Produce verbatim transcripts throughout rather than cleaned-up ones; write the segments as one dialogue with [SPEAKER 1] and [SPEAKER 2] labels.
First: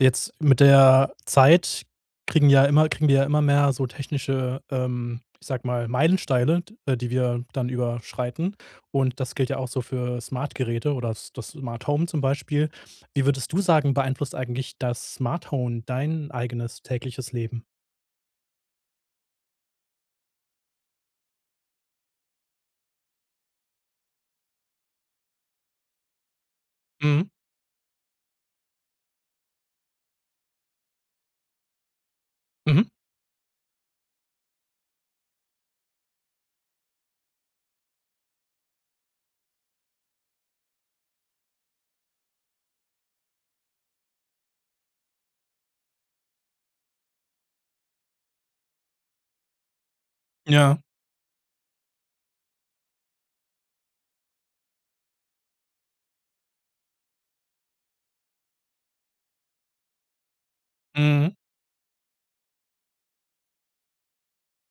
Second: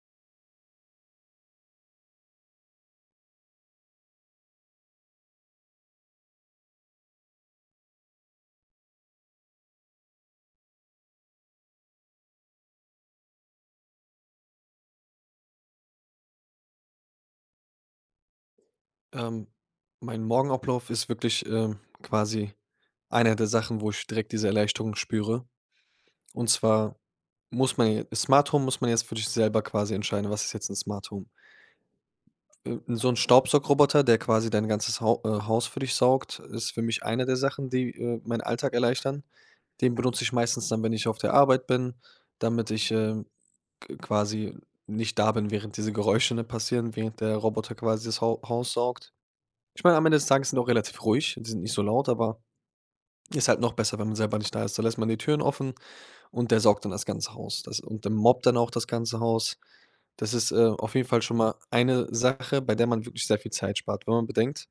[SPEAKER 1] Jetzt mit der Zeit kriegen ja immer kriegen wir ja immer mehr so technische, ähm ich sage mal, Meilensteine, d äh, die wir dann überschreiten. Und das gilt ja auch so für Smartgeräte oder das das Smarthome zum Beispiel. Wie würdest du sagen, beeinflusst eigentlich das Smarthone dein eigenes tägliches Leben?
[SPEAKER 2] Ähm, mein Morgenablauf ist wirklich, ähm, quasi einer der Sachen, wo ich direkt diese Erleichterung spüre. Und zwar
[SPEAKER 1] Mhm.
[SPEAKER 2] muss man j Smarthome muss man jetzt für sich selber quasi entscheiden, was ist jetzt 'n Smarthome?
[SPEAKER 1] Mhm.
[SPEAKER 2] So 'n Staubsaugroboter, der quasi dein ganzes Hau äh, Haus für dich saugt, ist für mich einer der Sachen, die, äh, meinen Alltag erleichtern. Den benutze ich meistens dann, wenn ich auf der Arbeit bin, damit ich, äh, q quasi nicht da bin, während diese Geräusche, ne, passieren, während der Roboter quasi das Hau Haus saugt. Ich meine, am Ende des Tages sind auch
[SPEAKER 1] Ja.
[SPEAKER 2] relativ ruhig. Die sind nicht so laut, aber ist halt noch besser, wenn man selber nicht da ist. Da lässt man die Türen offen und der saugt dann das ganze Haus. Das und dann mobbt dann auch das ganze Haus. Das ist, äh, auf jeden Fall
[SPEAKER 1] Mhm.
[SPEAKER 2] schon mal eine Sache, bei der man wirklich sehr viel Zeit spart, wenn man bedenkt,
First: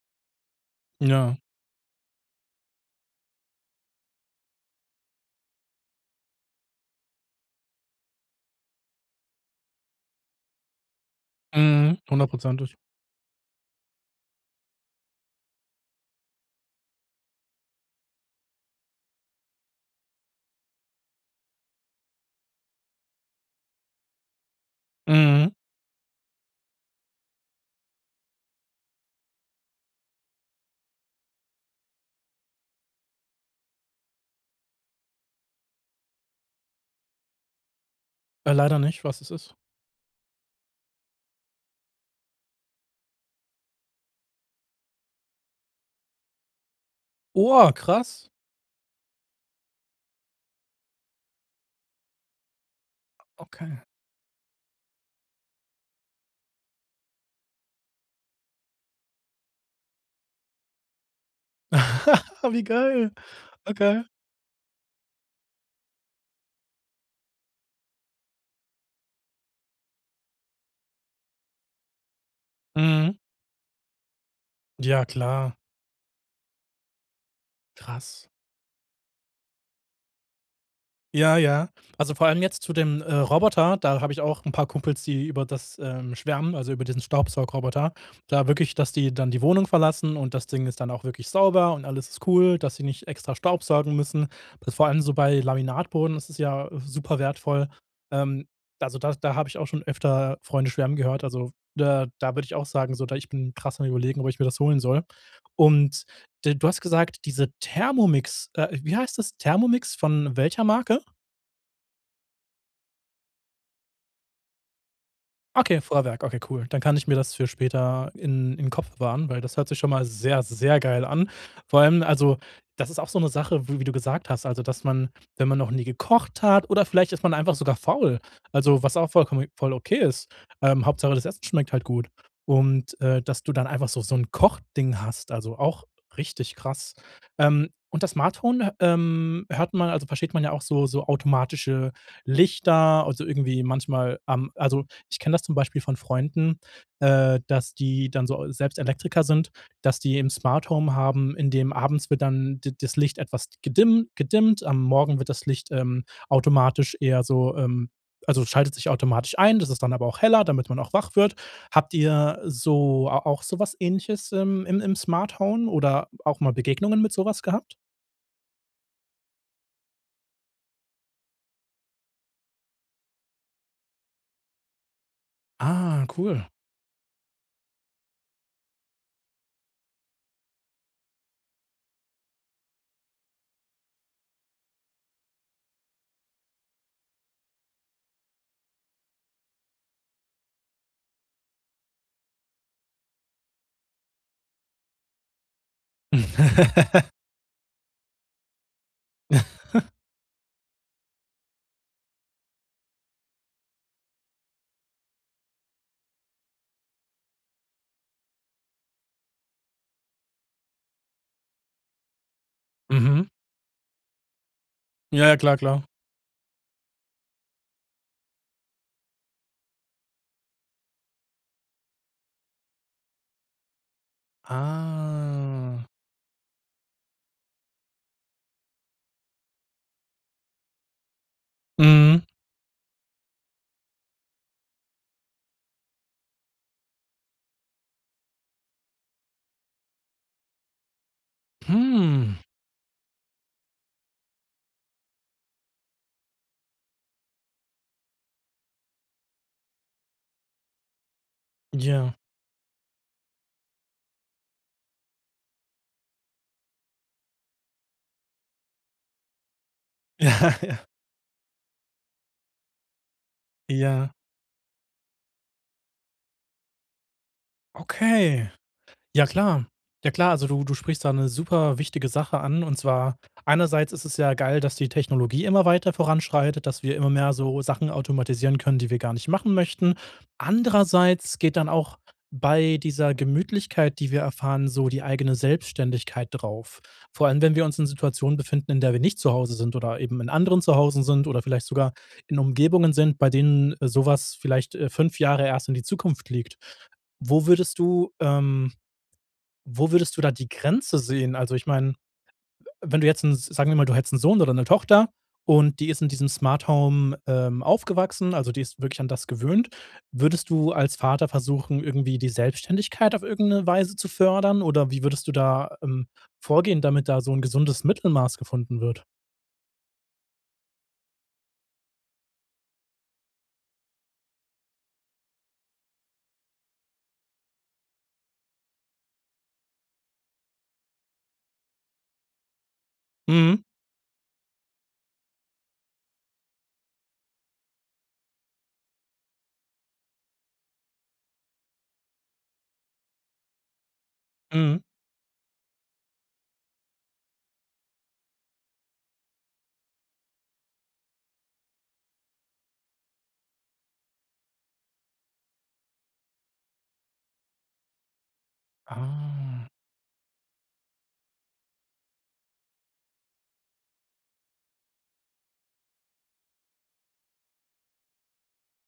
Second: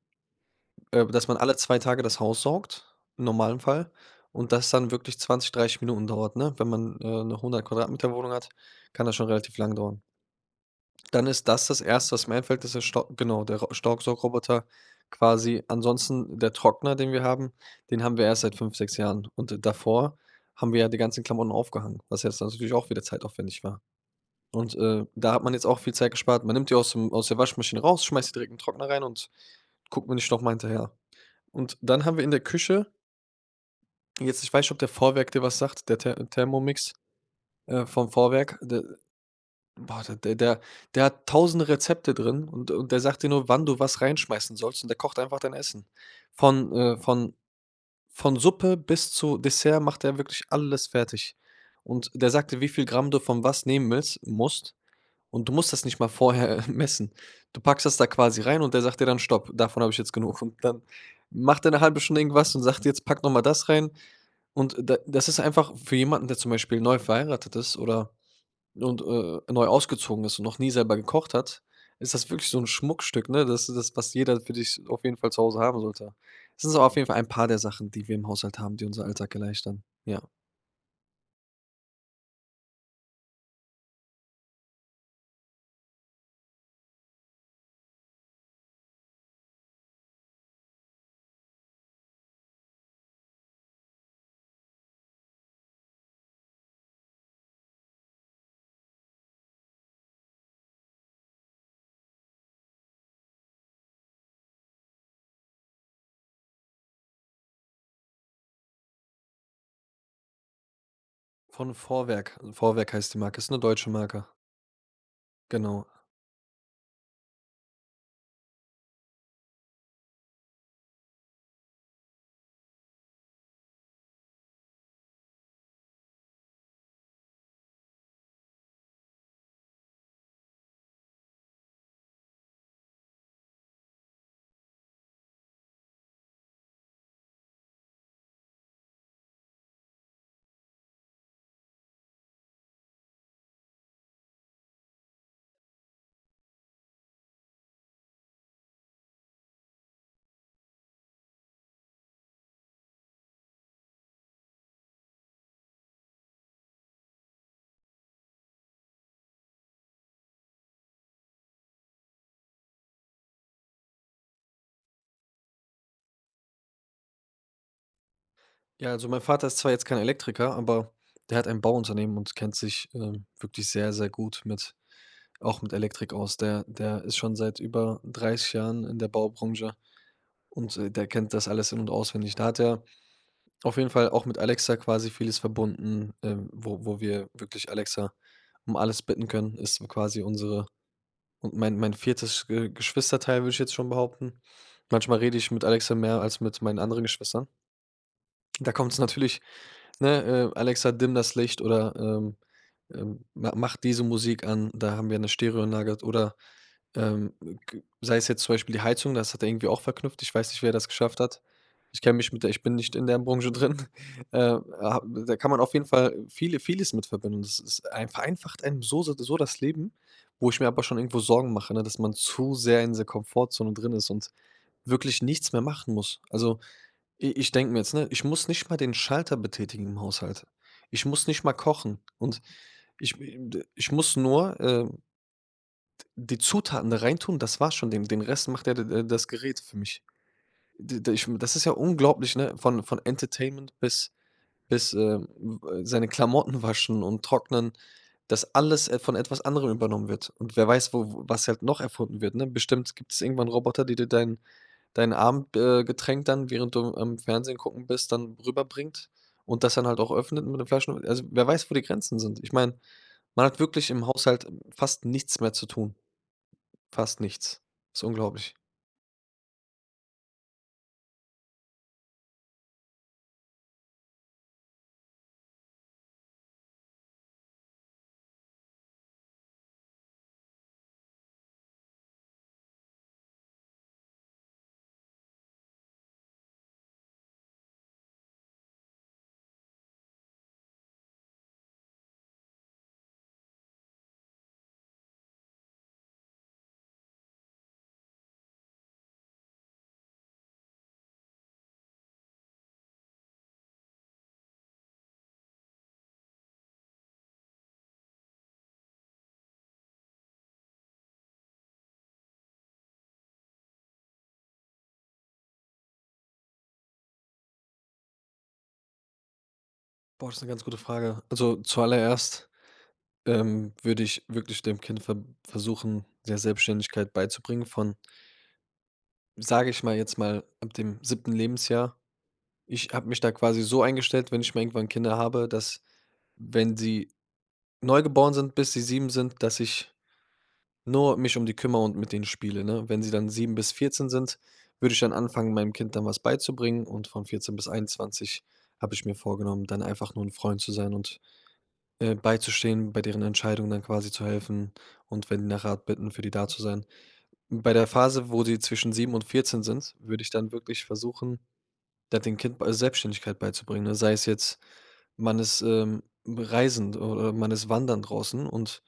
[SPEAKER 2] ähm, dass man
[SPEAKER 1] Ja.
[SPEAKER 2] alle zwei Tage das Haus saugt im normalen Fall und das dann wirklich zwanzig, dreißig Minuten dauert, ne? Wenn man äh 'ne hundert Quadratmeter-Wohnung hat, kann das schon relativ lang dauern. Dann ist das das
[SPEAKER 1] Mhm,
[SPEAKER 2] Erste, was mir einfällt ist
[SPEAKER 1] hundertprozentig.
[SPEAKER 2] der Stau, genau, der Staubsaugroboter quasi. Ansonsten der Trockner, den wir haben. Den haben wir erst seit fünf, sechs Jahren. Und davor haben wir ja die ganzen Klamotten aufgehangen, was jetzt natürlich auch wieder zeitaufwendig war. Und, äh, da hat
[SPEAKER 1] Mhm.
[SPEAKER 2] man jetzt auch viel Zeit gespart. Man nimmt die aus dem aus der Waschmaschine raus, schmeißt die direkt in Trockner rein und guckt man nicht nochmal hinterher. Und dann haben wir in der Küche Jetzt ich weiß nicht, ob der Vorwerk dir was sagt, der Ther Thermomix, äh, vom Vorwerk,
[SPEAKER 1] Leider
[SPEAKER 2] der
[SPEAKER 1] nicht, was ist es?
[SPEAKER 2] boah, d der der hat tausend Rezepte drin und und der sagt dir nur, wann du was reinschmeißen sollst und der kocht einfach dein Essen. Von äh, von
[SPEAKER 1] Oha, krass.
[SPEAKER 2] von Suppe bis zu Dessert macht er wirklich alles fertig. Und der sagt dir, wie viel Gramm du von was
[SPEAKER 1] Okay.
[SPEAKER 2] nehmen willst musst und du musst das nicht mal vorher messen. Du packst das da quasi rein und der sagt dir dann: „Stopp, davon hab ich jetzt genug.“ Und dann macht er 'ne halbe Stunde irgendwas und
[SPEAKER 1] Wie
[SPEAKER 2] sagt: „Jetzt
[SPEAKER 1] geil.
[SPEAKER 2] pack nochmal das rein.“
[SPEAKER 1] Okay.
[SPEAKER 2] Und d das ist einfach für jemanden, der zum Beispiel neu verheiratet ist oder und, äh, neu ausgezogen ist und noch nie selber gekocht hat, ist das wirklich so 'n
[SPEAKER 1] Mhm.
[SPEAKER 2] Schmuckstück, ne? Das ist w was jeder für sich auf
[SPEAKER 1] Ja
[SPEAKER 2] jeden Fall zu
[SPEAKER 1] klar.
[SPEAKER 2] Hause haben sollte. Das ist aber auf jeden Fall ein paar der Sachen, die wir im
[SPEAKER 1] Krass.
[SPEAKER 2] Haushalt haben, die unseren Alltag erleichtern. Ja.
[SPEAKER 1] Ja, ja. Also vor allem jetzt zu dem, äh, Roboter, da habe ich auch 'n paar Kumpels, die über das, ähm, schwärmen, also über diesen Staubsaugroboter. Da wirklich, dass die dann die Wohnung verlassen und das Ding ist dann auch wirklich sauber und alles ist cool, dass sie nicht extra staubsaugen müssen. Vor allem so bei Laminatboden, das ist ja super wertvoll. Ähm, also da da habe ich auch schon öfter Freunde schwärmen gehört, also da da würde ich auch sagen, so, da ich bin krass am Überlegen, ob ich mir das holen soll. Und d du hast gesagt: „Diese Thermomix“, äh, wie heißt das? Thermomix von welcher Marke?
[SPEAKER 2] Von Vorwerk. Vorwerk heißt die Marke. Ist 'ne deutsche Marke.
[SPEAKER 1] Okay,
[SPEAKER 2] Genau.
[SPEAKER 1] Vorwerk, okay, cool. Dann kann ich mir das für später in im Kopf bewahren, weil das hört sich schon mal sehr, sehr geil an. Vor allem also, das ist auch so 'ne Sache, w wie du gesagt hast: „Also dass man, wenn man noch nie gekocht hat“, oder vielleicht ist man einfach sogar faul. Also was auch vollkommen voll okay ist. Ähm, Hauptsache, das Essen schmeckt halt gut. Und, äh, dass du dann einfach so so 'n Kochding hast, also auch richtig krass. Ähm, und das Smart-Hone, ähm, hört man, also versteht man ja auch so so automatische Lichter, also irgendwie manchmal am also ich kenne das zum Beispiel von Freunden, äh, dass die dann so selbst Elektriker sind, dass die 'n Smart-Home haben, in dem abends wird dann d das Licht etwas gedimm gedimmt. Am Morgen wird das Licht, ähm, automatisch eher so ähm, also schaltet sich automatisch ein. Das ist dann aber auch heller, damit man auch wach wird. Habt ihr so auch so was Ähnliches im im im Smart-Hone oder auch mal Begegnungen mit so was gehabt?
[SPEAKER 2] Ja, also mein Vater ist zwar jetzt kein Elektriker, aber der hat ein Bauunternehmen und kennt sich, ähm, wirklich sehr, sehr gut mit auch mit
[SPEAKER 1] Ah.
[SPEAKER 2] Elektrik aus.
[SPEAKER 1] Cool.
[SPEAKER 2] Der der ist schon seit über dreizig Jahren in der Baubranche und, äh, der kennt das alles in und auswendig. Da hat er auf jeden Fall auch mit Alexa quasi vieles verbunden, ähm, wo wo wir wirklich Alexa um alles bitten können. Ist quasi unsere und mein mein viertes Ge Geschwisterteil, würde ich jetzt schon behaupten. Manchmal rede ich mit Alexa mehr als mit meinen anderen Geschwistern. Da kommt's natürlich, ne, ähm: „Alexa dimm das Licht.“ oder, ähm, ähm, „Ma mach diese Musik an.“ Da haben wir 'ne Stereoanlage, halt, oder, ähm, g g sei es jetzt zum Beispiel die Heizung, das hat er irgendwie auch verknüpft. Ich weiß nicht, wie er das geschafft hat. Ich kenne mich mit der ich bin nicht in deren
[SPEAKER 1] Mhm.
[SPEAKER 2] Branche drin. Ähm. Ha Da
[SPEAKER 1] Ja,
[SPEAKER 2] kann
[SPEAKER 1] klar,
[SPEAKER 2] man auf
[SPEAKER 1] klar.
[SPEAKER 2] jeden Fall viele vieles mit verbinden. Das ist ein vereinfacht einem so se d so das Leben, wo ich mir aber schon irgendwo Sorgen mache, ne, dass man zu sehr in dieser Komfortzone drin ist und wirklich nichts mehr
[SPEAKER 1] Ah.
[SPEAKER 2] machen muss. Also i ich denke mir jetzt, ne, „ich muss nicht mal den Schalter betätigen im Haushalt. Ich muss nicht mal kochen.
[SPEAKER 1] Mhm.
[SPEAKER 2] Und ich, me m d ich muss nur, ähm, d die Zutaten da reintun, das war's schon. Den den Rest macht de der das Gerät für mich“. D d ich das ist ja unglaublich,
[SPEAKER 1] Hm.
[SPEAKER 2] ne, von von Entertainment bis bis, ähm, äh, seine Klamotten waschen und trocknen, dass alles, äh, von etwas anderem übernommen wird. Und wer weiß, wo was halt noch
[SPEAKER 1] Ja.
[SPEAKER 2] erfunden wird, ne? Bestimmt gibt's irgendwann Roboter, die dir dein dein Abend, äh, Getränk dann, während du am Fernsehen gucken bist, dann rüber bringt und das dann halt auch öffnet mit dem
[SPEAKER 1] Ja.
[SPEAKER 2] Flaschen also, wer weiß, wo die Grenzen sind? Ich meine, man hat wirklich im
[SPEAKER 1] Ja.
[SPEAKER 2] Haushalt fast nichts mehr zu tun, fast nichts. Ist
[SPEAKER 1] Okay.
[SPEAKER 2] unglaublich.
[SPEAKER 1] Ja klar. Ja klar, also du du sprichst da 'ne super wichtige Sache an und zwar einerseits ist es ja geil, dass die Technologie immer weiter voranschreitet, dass wir immer mehr so Sachen automatisieren können, die wir gar nicht machen möchten. Andererseits geht dann auch bei dieser Gemütlichkeit, die wir erfahren, so die eigene Selbstständigkeit drauf. Vor allem, wenn wir uns in Situationen befinden, in der wir nicht zu Hause sind oder eben in anderen Zuhausen sind oder vielleicht sogar in Umgebungen sind, bei denen so was vielleicht, äh, fünf Jahre erst in die Zukunft liegt. Wo würdest du, ähm wo würdest du da die Grenze sehen? Also ich meine, w wenn du jetzt 'n sagen wir mal, du hättest 'n Sohn oder 'ne Tochter und die ist in diesem Smart-Home, ähm, aufgewachsen, also die ist wirklich an das gewöhnt, würdest du als Vater versuchen, irgendwie die Selbstständigkeit auf irgendeine Weise zu fördern? Oder wie würdest du da, ähm, vorgehen, damit da so 'n gesundes Mittelmaß gefunden wird?
[SPEAKER 2] Boah, ist 'ne ganz gute Frage. Also zuallererst, ähm, würde ich wirklich dem Kind ver versuchen, mehr Selbstständigkeit beizubringen von sage ich mal jetzt mal ab dem siebten Lebensjahr. Ich habe mich da quasi
[SPEAKER 1] Mhm.
[SPEAKER 2] so eingestellt, wenn ich mal irgendwann Kinder habe, dass, wenn sie neugeboren sind, bis sie sieben sind, dass ich nur mich um die kümmere und mit denen spiele, ne? Wenn sie dann sieben bis vierzehn sind,
[SPEAKER 1] Mhm.
[SPEAKER 2] würde ich dann anfangen, meinem Kind dann was beizubringen, und von vierzehn bis einundzwanzig habe ich mir vorgenommen, dann einfach nur 'n Freund zu sein und, ähm, beizustehen, bei deren Entscheidungen dann quasi zu helfen und, wenn die nach Rat bitten, für die da zu sein. Bei der Phase, wo sie zwischen sieben und vierzehn
[SPEAKER 1] Ah.
[SPEAKER 2] sind, würde ich dann wirklich versuchen, da dem Kind bei Selbstständigkeit beizubringen, ne? Sei es jetzt, man ist, ähm, reisend oder man ist wandern draußen und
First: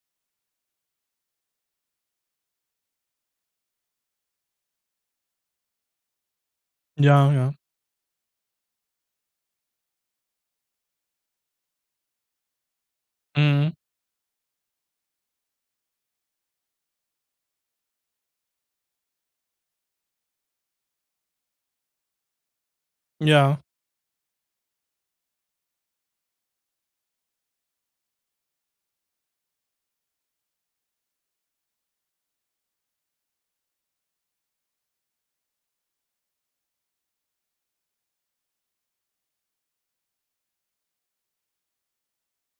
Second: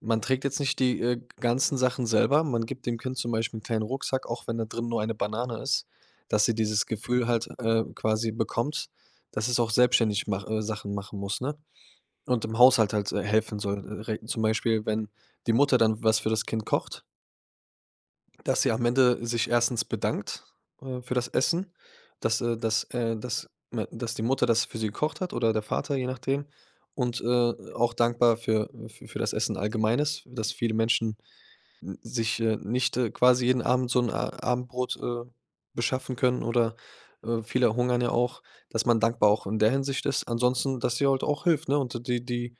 [SPEAKER 2] man trägt jetzt nicht die, äh, ganzen Sachen selber. Man gibt dem Kind zum Beispiel 'n kleinen Rucksack, auch wenn da drin nur eine Banane ist, dass sie dieses Gefühl,
[SPEAKER 1] Ja,
[SPEAKER 2] halt,
[SPEAKER 1] ja.
[SPEAKER 2] äh, quasi bekommt, dass es auch selbstständig mach äh, Sachen machen muss, ne? Und im Haushalt halt, äh, helfen
[SPEAKER 1] Mhm.
[SPEAKER 2] soll, äh, re zum Beispiel, wenn die Mutter dann was für das Kind kocht dass sie am Ende sich erstens bedankt, äh, für das Essen, das, äh das, äh das
[SPEAKER 1] Ja.
[SPEAKER 2] me das die Mutter das für sie gekocht hat oder der Vater, je nachdem. Und, äh, auch dankbar für fü für das Essen allgemein ist, dass viele Menschen n sich äh, nicht quasi jeden Abend so 'n, äh, Abendbrot, äh, beschaffen können oder, äh, viele hungern ja auch, dass man dankbar auch in der Hinsicht ist. Ansonsten, dass sie halt auch hilft, ne, und die die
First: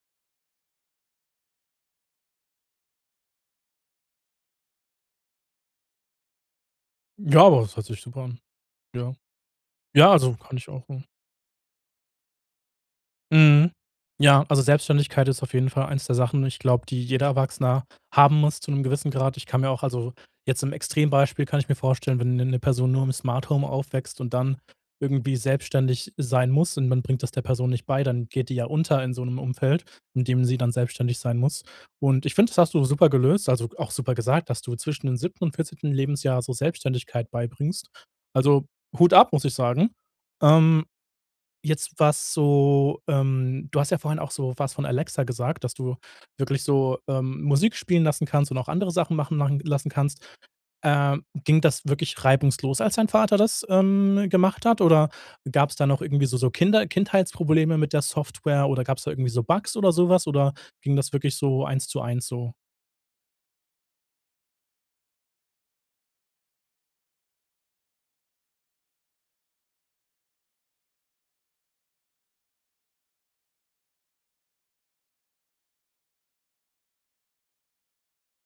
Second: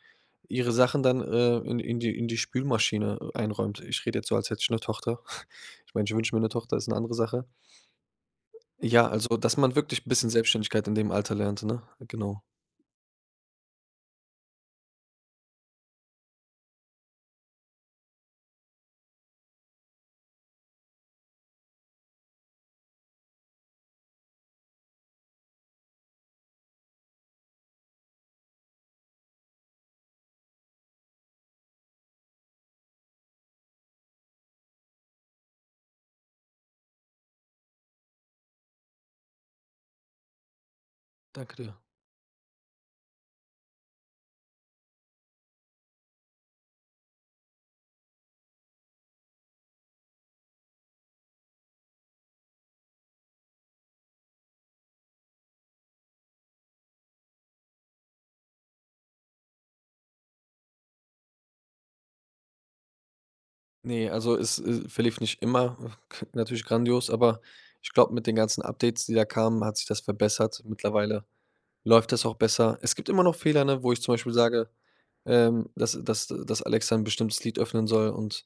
[SPEAKER 2] ihre Sachen dann, ähm, in in die in die Spülmaschine, äh, einräumt. Ich rede jetzt so, als hätte ich 'ne Tochter. Ich meine, ich wünsche mir 'ne Tochter, ist eine andere
[SPEAKER 1] Ja,
[SPEAKER 2] Sache.
[SPEAKER 1] aber das hört sich super an.
[SPEAKER 2] Ja,
[SPEAKER 1] Ja.
[SPEAKER 2] also dass man wirklich 'n
[SPEAKER 1] Ja,
[SPEAKER 2] bisschen
[SPEAKER 1] also kann ich auch,
[SPEAKER 2] Selbstständigkeit in
[SPEAKER 1] mhm
[SPEAKER 2] dem Alter lernt, ne? Genau.
[SPEAKER 1] Mhm. Ja, also Selbstständigkeit ist auf jeden Fall eins der Sachen und ich glaube, die jeder Erwachsene haben muss zu 'nem gewissen Grad. Ich kann mir auch also jetzt im Extrembeispiel kann ich mir vorstellen, wenn 'ne 'ne Person nur im Smart-Home aufwächst und dann irgendwie selbstständig sein muss und man bringt das der Person nicht bei, dann geht die ja unter in so 'nem Umfeld, in dem sie dann selbstständig sein muss. Und ich finde, das hast du super gelöst also auch super gesagt, dass du zwischen dem siebten und vierzehnten Lebensjahr so Selbstständigkeit beibringst. Also, Hut ab, muss ich sagen. Ähm,
[SPEAKER 2] Danke dir.
[SPEAKER 1] jetzt was so, ähm du hast ja vorhin auch so was von Alexa gesagt, dass du wirklich so, ähm, Musik spielen lassen kannst und auch andere Sachen machen machen lassen kannst. Ähm, ging das wirklich reibungslos, als dein Vater das, ähm, gemacht hat? Oder gab's da noch irgendwie so so Kinder Kindheitsprobleme mit der Software? Oder gab's da irgendwie so Bugs oder so was? Oder ging das wirklich so eins zu eins so?
[SPEAKER 2] Ne, also es es verlief nicht immer, ah, natürlich grandios, aber ich glaube, mit den ganzen Updates, die da kamen, hat sich das verbessert. Mittlerweile läuft das auch besser. Es gibt immer noch Fehler, ne, wo ich zum Beispiel sage, ähm, dass dass dass Alexa 'n bestimmtes Lied öffnen soll und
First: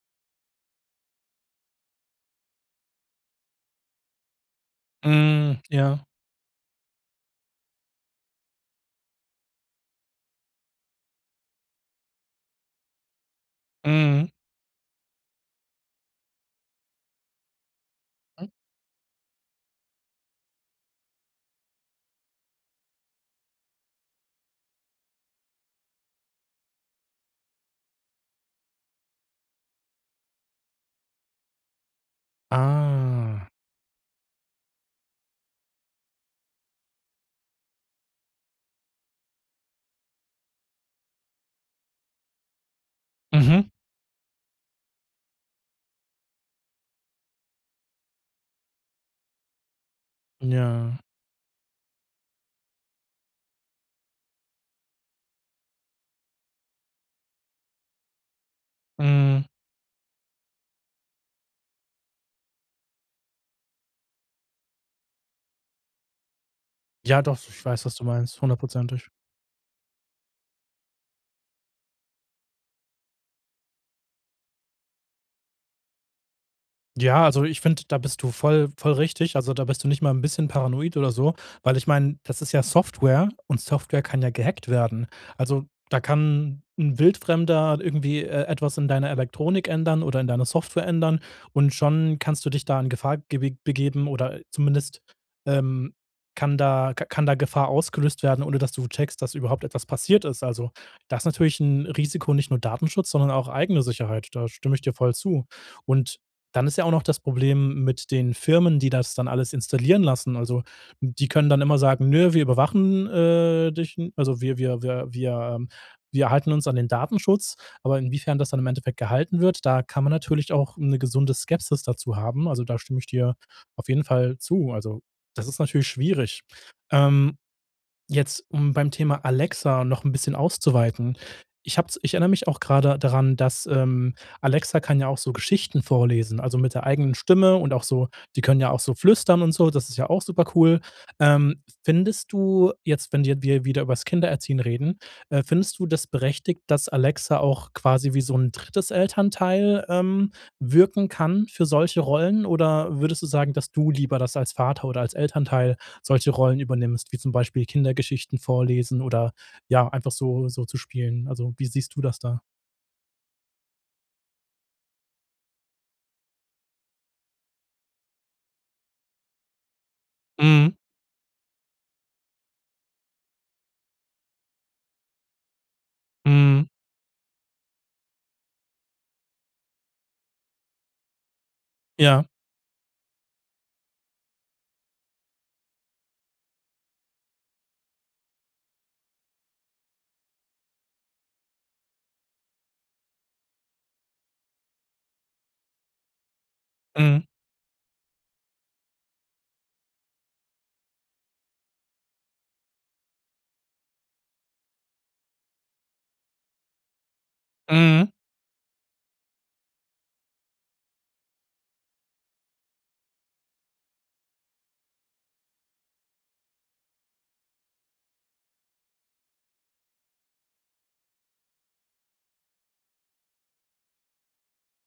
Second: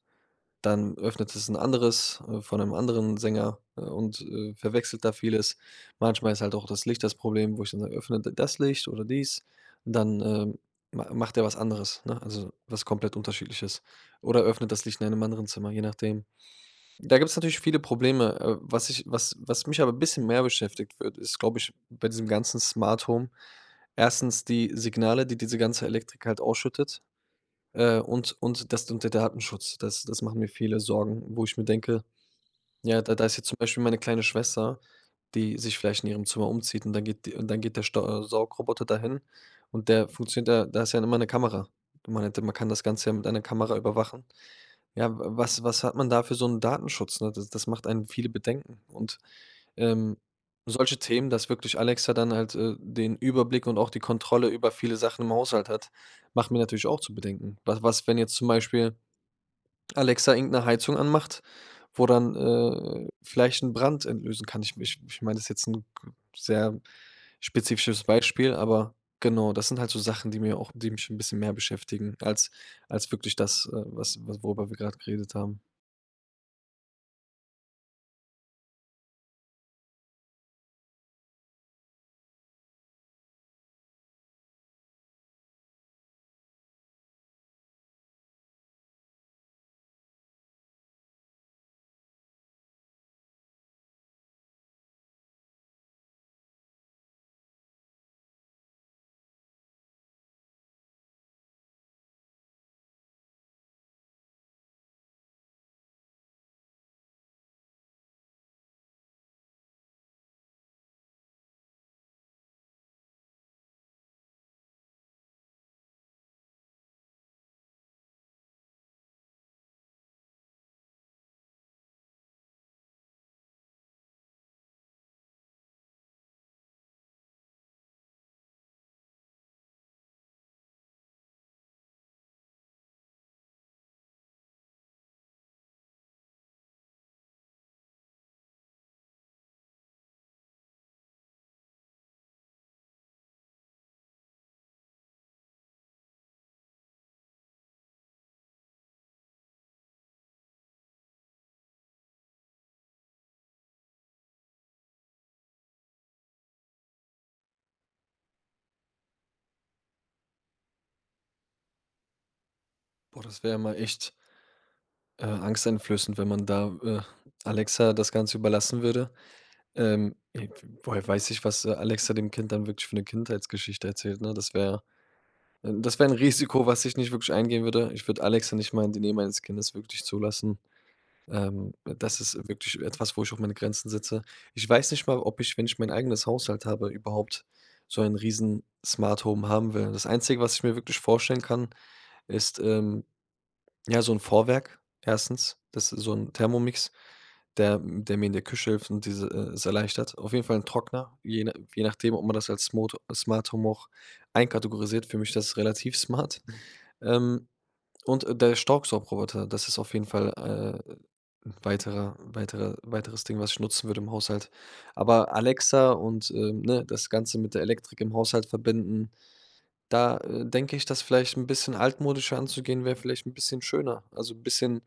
[SPEAKER 2] dann öffnet es 'n anderes, äh, von 'nem anderen Sänger und, äh, verwechselt da vieles.
[SPEAKER 1] Mhm ja.
[SPEAKER 2] Manchmal ist halt auch das Licht das Problem, wo ich dann sage: „Öffne d das Licht oder dies.“ Und dann, ähm, m macht der was anderes, ne, also was komplett Unterschiedliches
[SPEAKER 1] Mhm.
[SPEAKER 2] oder öffnet das Licht in einem anderen Zimmer, je nachdem. Da gibt's natürlich viele Probleme.
[SPEAKER 1] Mhm.
[SPEAKER 2] Äh, was ich was was mich aber 'n bisschen mehr beschäftigt wird ist, glaube ich, bei diesem ganzen Smart-Home erstens die Signale, die diese ganze Elektrik halt ausschüttet, äh, und und das d und der Datenschutz. Das das machen mir viele Sorgen, wo ich mir denke: „Ja, da da ist
[SPEAKER 1] Ah.
[SPEAKER 2] jetzt zum Beispiel meine kleine Schwester, die sich vielleicht in ihrem Zimmer umzieht, und dann geht die und dann geht der Stau Saugroboter dahin.“ Und der funktioniert da da ist ja immer 'ne Kamera. Man hätte man kann das Ganze ja mit einer
[SPEAKER 1] Mhm.
[SPEAKER 2] Kamera überwachen. Ja, wa was was hat man da für so 'n Datenschutz, ne? D das macht einen viele Bedenken. Und, ähm, solche
[SPEAKER 1] Ja.
[SPEAKER 2] Themen, dass wirklich Alexa dann halt, äh, den Überblick und auch die Kontrolle über viele Sachen im Haushalt hat, macht mir natürlich auch zu bedenken. W was, wenn jetzt zum Beispiel
[SPEAKER 1] Mhm.
[SPEAKER 2] Alexa irgend 'ne Heizung anmacht, wo dann, äh, vielleicht 'n Brand entlösen kann? Ich m ich ich meine das ist jetzt 'n g sehr
[SPEAKER 1] Ja, doch, ich weiß, was du
[SPEAKER 2] spezifisches
[SPEAKER 1] meinst,
[SPEAKER 2] Beispiel, aber
[SPEAKER 1] hundertprozentig.
[SPEAKER 2] genau, das sind halt so Sachen, die mir auch die mich 'n bisschen mehr beschäftigen als als wirklich das, äh, was was worüber wir grad geredet haben.
[SPEAKER 1] Ja, also ich finde, da bist du voll voll richtig. Also da bist du nicht mal 'n bisschen paranoid oder so, weil ich meine, das ist ja Software und Software kann ja gehackt werden. Also da kann 'n Wildfremder irgendwie, äh, etwas in deiner Elektronik ändern oder in deiner Software ändern und schon kannst du dich da in Gefahr ge begeben oder zumindest, ähm, kann da k kann da Gefahr ausgelöst werden, ohne dass du checkst, dass überhaupt etwas passiert ist. Also, das ist natürlich 'n Risiko, nicht nur Datenschutz, sondern auch eigene Sicherheit, da stimme ich dir voll zu. Und dann ist ja auch noch das Problem mit den Firmen, die das dann alles installieren lassen. Also die können dann immer sagen: „Nö, wir überwachen, äh, dich. Also wir wir wir wir wir halten uns an den Datenschutz.“ Aber inwiefern das dann im Endeffekt gehalten wird, da kann man natürlich auch 'ne gesunde Skepsis dazu haben. Also, da stimme ich dir auf jeden Fall zu. Also, das ist natürlich schwierig. Ähm, jetzt, um beim Thema Alexa noch 'n bisschen auszuweiten. Ich habe es ich erinnere mich auch grade daran, dass, ähm, Alexa kann ja auch so Geschichten vorlesen, also mit der eigenen Stimme und auch so die können ja auch so flüstern und so, das ist ja auch supercool. Ähm, findest du jetzt, wenn wir wir wieder übers Kindererziehen reden, äh, findest du das ist berechtigt, dass Alexa auch quasi wie so 'n drittes Elternteil, ähm, wirken kann für solche Rollen? Oder würdest du sagen, dass du lieber das als Vater oder als Elternteil solche Rollen übernimmst, wie zum Beispiel Kindergeschichten vorlesen oder, ja, einfach so so zu spielen? Also, wie siehst du das da?
[SPEAKER 2] Boah, das wär mal echt äh, angsteinflößend, wenn man da, äh, Alexa das Ganze überlassen würde. Ähm, w
[SPEAKER 1] Mhm.
[SPEAKER 2] woher weiß ich, was, äh, Alexa dem Kind dann wirklich für eine Kindheitsgeschichte erzählt, ne? Das wäre das wäre 'n Risiko,
[SPEAKER 1] Mhm.
[SPEAKER 2] was ich nicht wirklich eingehen würde. Ich würde Alexa nicht mal in die Nähe meines Kindes wirklich zulassen. Ähm, das
[SPEAKER 1] Ja.
[SPEAKER 2] ist wirklich etwas, wo ich auch meine Grenzen setze. Ich weiß nicht mal, ob ich wenn ich mein eigenes Haushalt habe, überhaupt so ein riesen Smart-Home haben will. Das Einzige, was ich mir wirklich vorstellen kann, ist, ähm, ja, so 'n Vorwerk erstens, das ist so 'n Thermomix,
[SPEAKER 1] Mhm.
[SPEAKER 2] der der mir in der Küche hilft und dieses e erleichtert. Auf jeden Fall 'n Trockner, je je nachdem, ob man das als Smot Smart-Home auch einkategorisiert. Für mich ist das relativ smart. Ähm,
[SPEAKER 1] Mhm.
[SPEAKER 2] und der Staubsaugerroboter, das ist auf jeden Fall, äh, 'n weiterer weiterer weiteres Ding, was ich nutzen würde im Haushalt. Aber Alexa und, äh, ne, das Ganze mit der Elektrik im Haushalt verbinden, da, äh, denke ich, dass vielleicht 'n bisschen altmodischer anzugehen wäre vielleicht 'n bisschen schöner. Also, 'n bisschen,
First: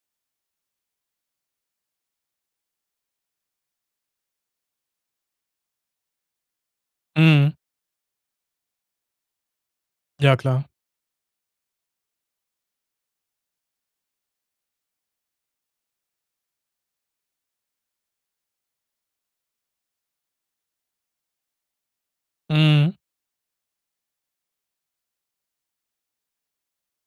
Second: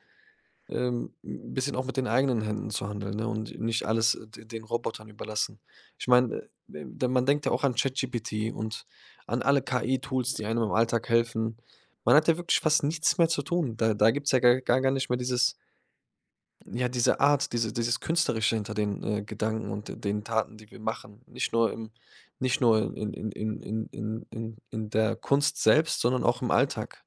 [SPEAKER 2] ähm, 'n bisschen auch mit den eigenen Händen zu handeln, ne, und nicht alles d den Robotern überlassen. Ich meine, äh, ja, man denkt ja
[SPEAKER 1] Mhm.
[SPEAKER 2] auch an ChatGPT und an alle KI-Tools,
[SPEAKER 1] Ja
[SPEAKER 2] die einem
[SPEAKER 1] klar.
[SPEAKER 2] im Alltag helfen. Man hat ja wirklich fast nichts mehr zu tun. Da da gibt's ja gar gar nicht mehr dieses ja, diese Art, diese dieses Künstlerische hinter den, äh, Gedanken und de den Taten, die wir machen. Nicht nur im nicht
[SPEAKER 1] Mhm.
[SPEAKER 2] nur in in in in in in in der Kunst selbst, sondern auch im Alltag.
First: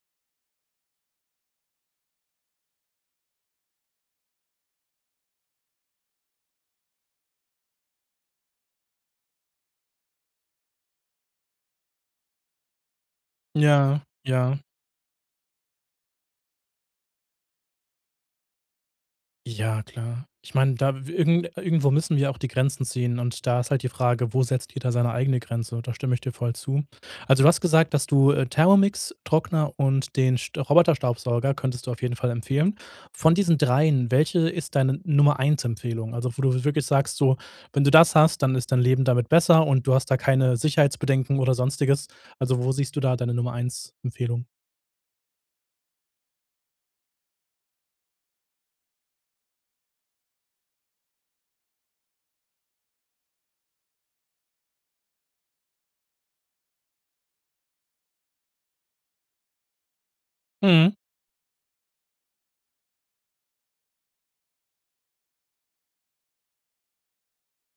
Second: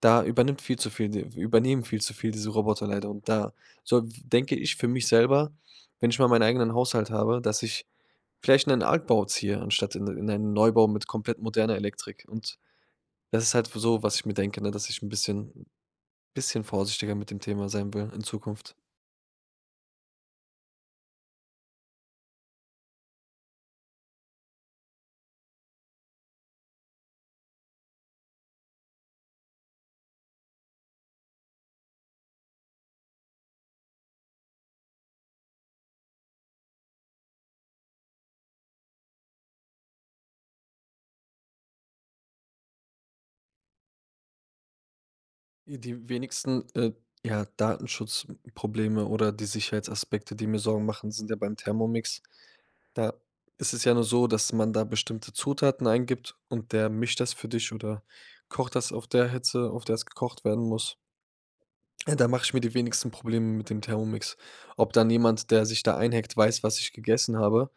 [SPEAKER 2] Da übernimmt viel zu viel d übernehmen viel zu viel diese Roboter leider. Und da so denke ich für mich selber, wenn ich mal meinen eigenen Haushalt habe, dass ich vielleicht 'nen Altbau ziehe anstatt in in einen Neubau mit komplett moderner Elektrik. Und das ist halt für
[SPEAKER 1] Ja,
[SPEAKER 2] so, was ich mir
[SPEAKER 1] ja.
[SPEAKER 2] denke, ne, dass ich 'n bisschen bisschen vorsichtiger mit dem Thema sein will in Zukunft.
[SPEAKER 1] Ja, klar. Ich meine, da w irgend irgendwo müssen wir auch die Grenzen ziehen und da ist halt die Frage, wo setzt jeder seine eigene Grenze? Und da stimme ich dir voll zu. Also, du hast gesagt, dass du, äh, Thermomix, Trockner und den St Roboterstaubsauger könntest du auf jeden Fall empfehlen. Von diesen dreien, welche ist deine Nummer eins Empfehlung? Also, wo du wirklich sagst so, wenn du das hast, dann ist dein Leben damit besser und du hast da keine Sicherheitsbedenken oder Sonstiges. Also, wo siehst du da deine Nummer eins Empfehlung?
[SPEAKER 2] Äh, die wenigsten, äh, ja, Datenschutzprobleme oder die Sicherheitsaspekte, die mir Sorgen machen, sind ja beim Thermomix. Da ist es ja nur so, dass man da bestimmte Zutaten eingibt und der mischt das für dich oder kocht das auf der Hitze, auf der es gekocht werden
[SPEAKER 1] Mhm.
[SPEAKER 2] muss. Da mache ich mir die wenigste Probleme, mit dem Thermomix. Ob dann jemand, der sich da einhackt weiß, was ich gegessen habe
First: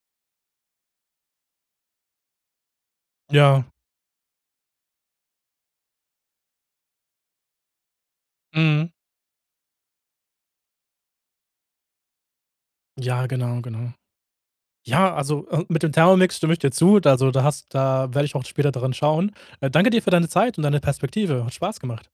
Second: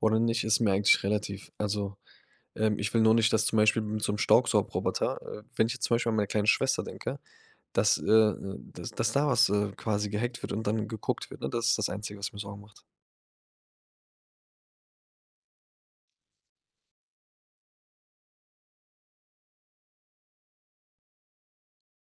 [SPEAKER 2] oder nicht, ist mir eigentlich relativ. Also, ähm, ich will nur nicht, dass zum
[SPEAKER 1] Ja.
[SPEAKER 2] Beispiel mit so 'nem Staubsaugroboter äh, wenn ich jetzt zum Beispiel an meine kleine Schwester denke, dass äh, äh,
[SPEAKER 1] Mhm.
[SPEAKER 2] dass dass da was, äh, quasi gehackt wird und dann geguckt wird, ne? Das ist das Einzige, was mir sorgen macht.
[SPEAKER 1] Ja, genau, genau. Ja, also, äh, mit dem Thermomix stimme ich dir zu. D also da hast da werde ich auch später dran schauen. Äh, danke dir für deine Zeit und deine Perspektive. Hat Spaß gemacht.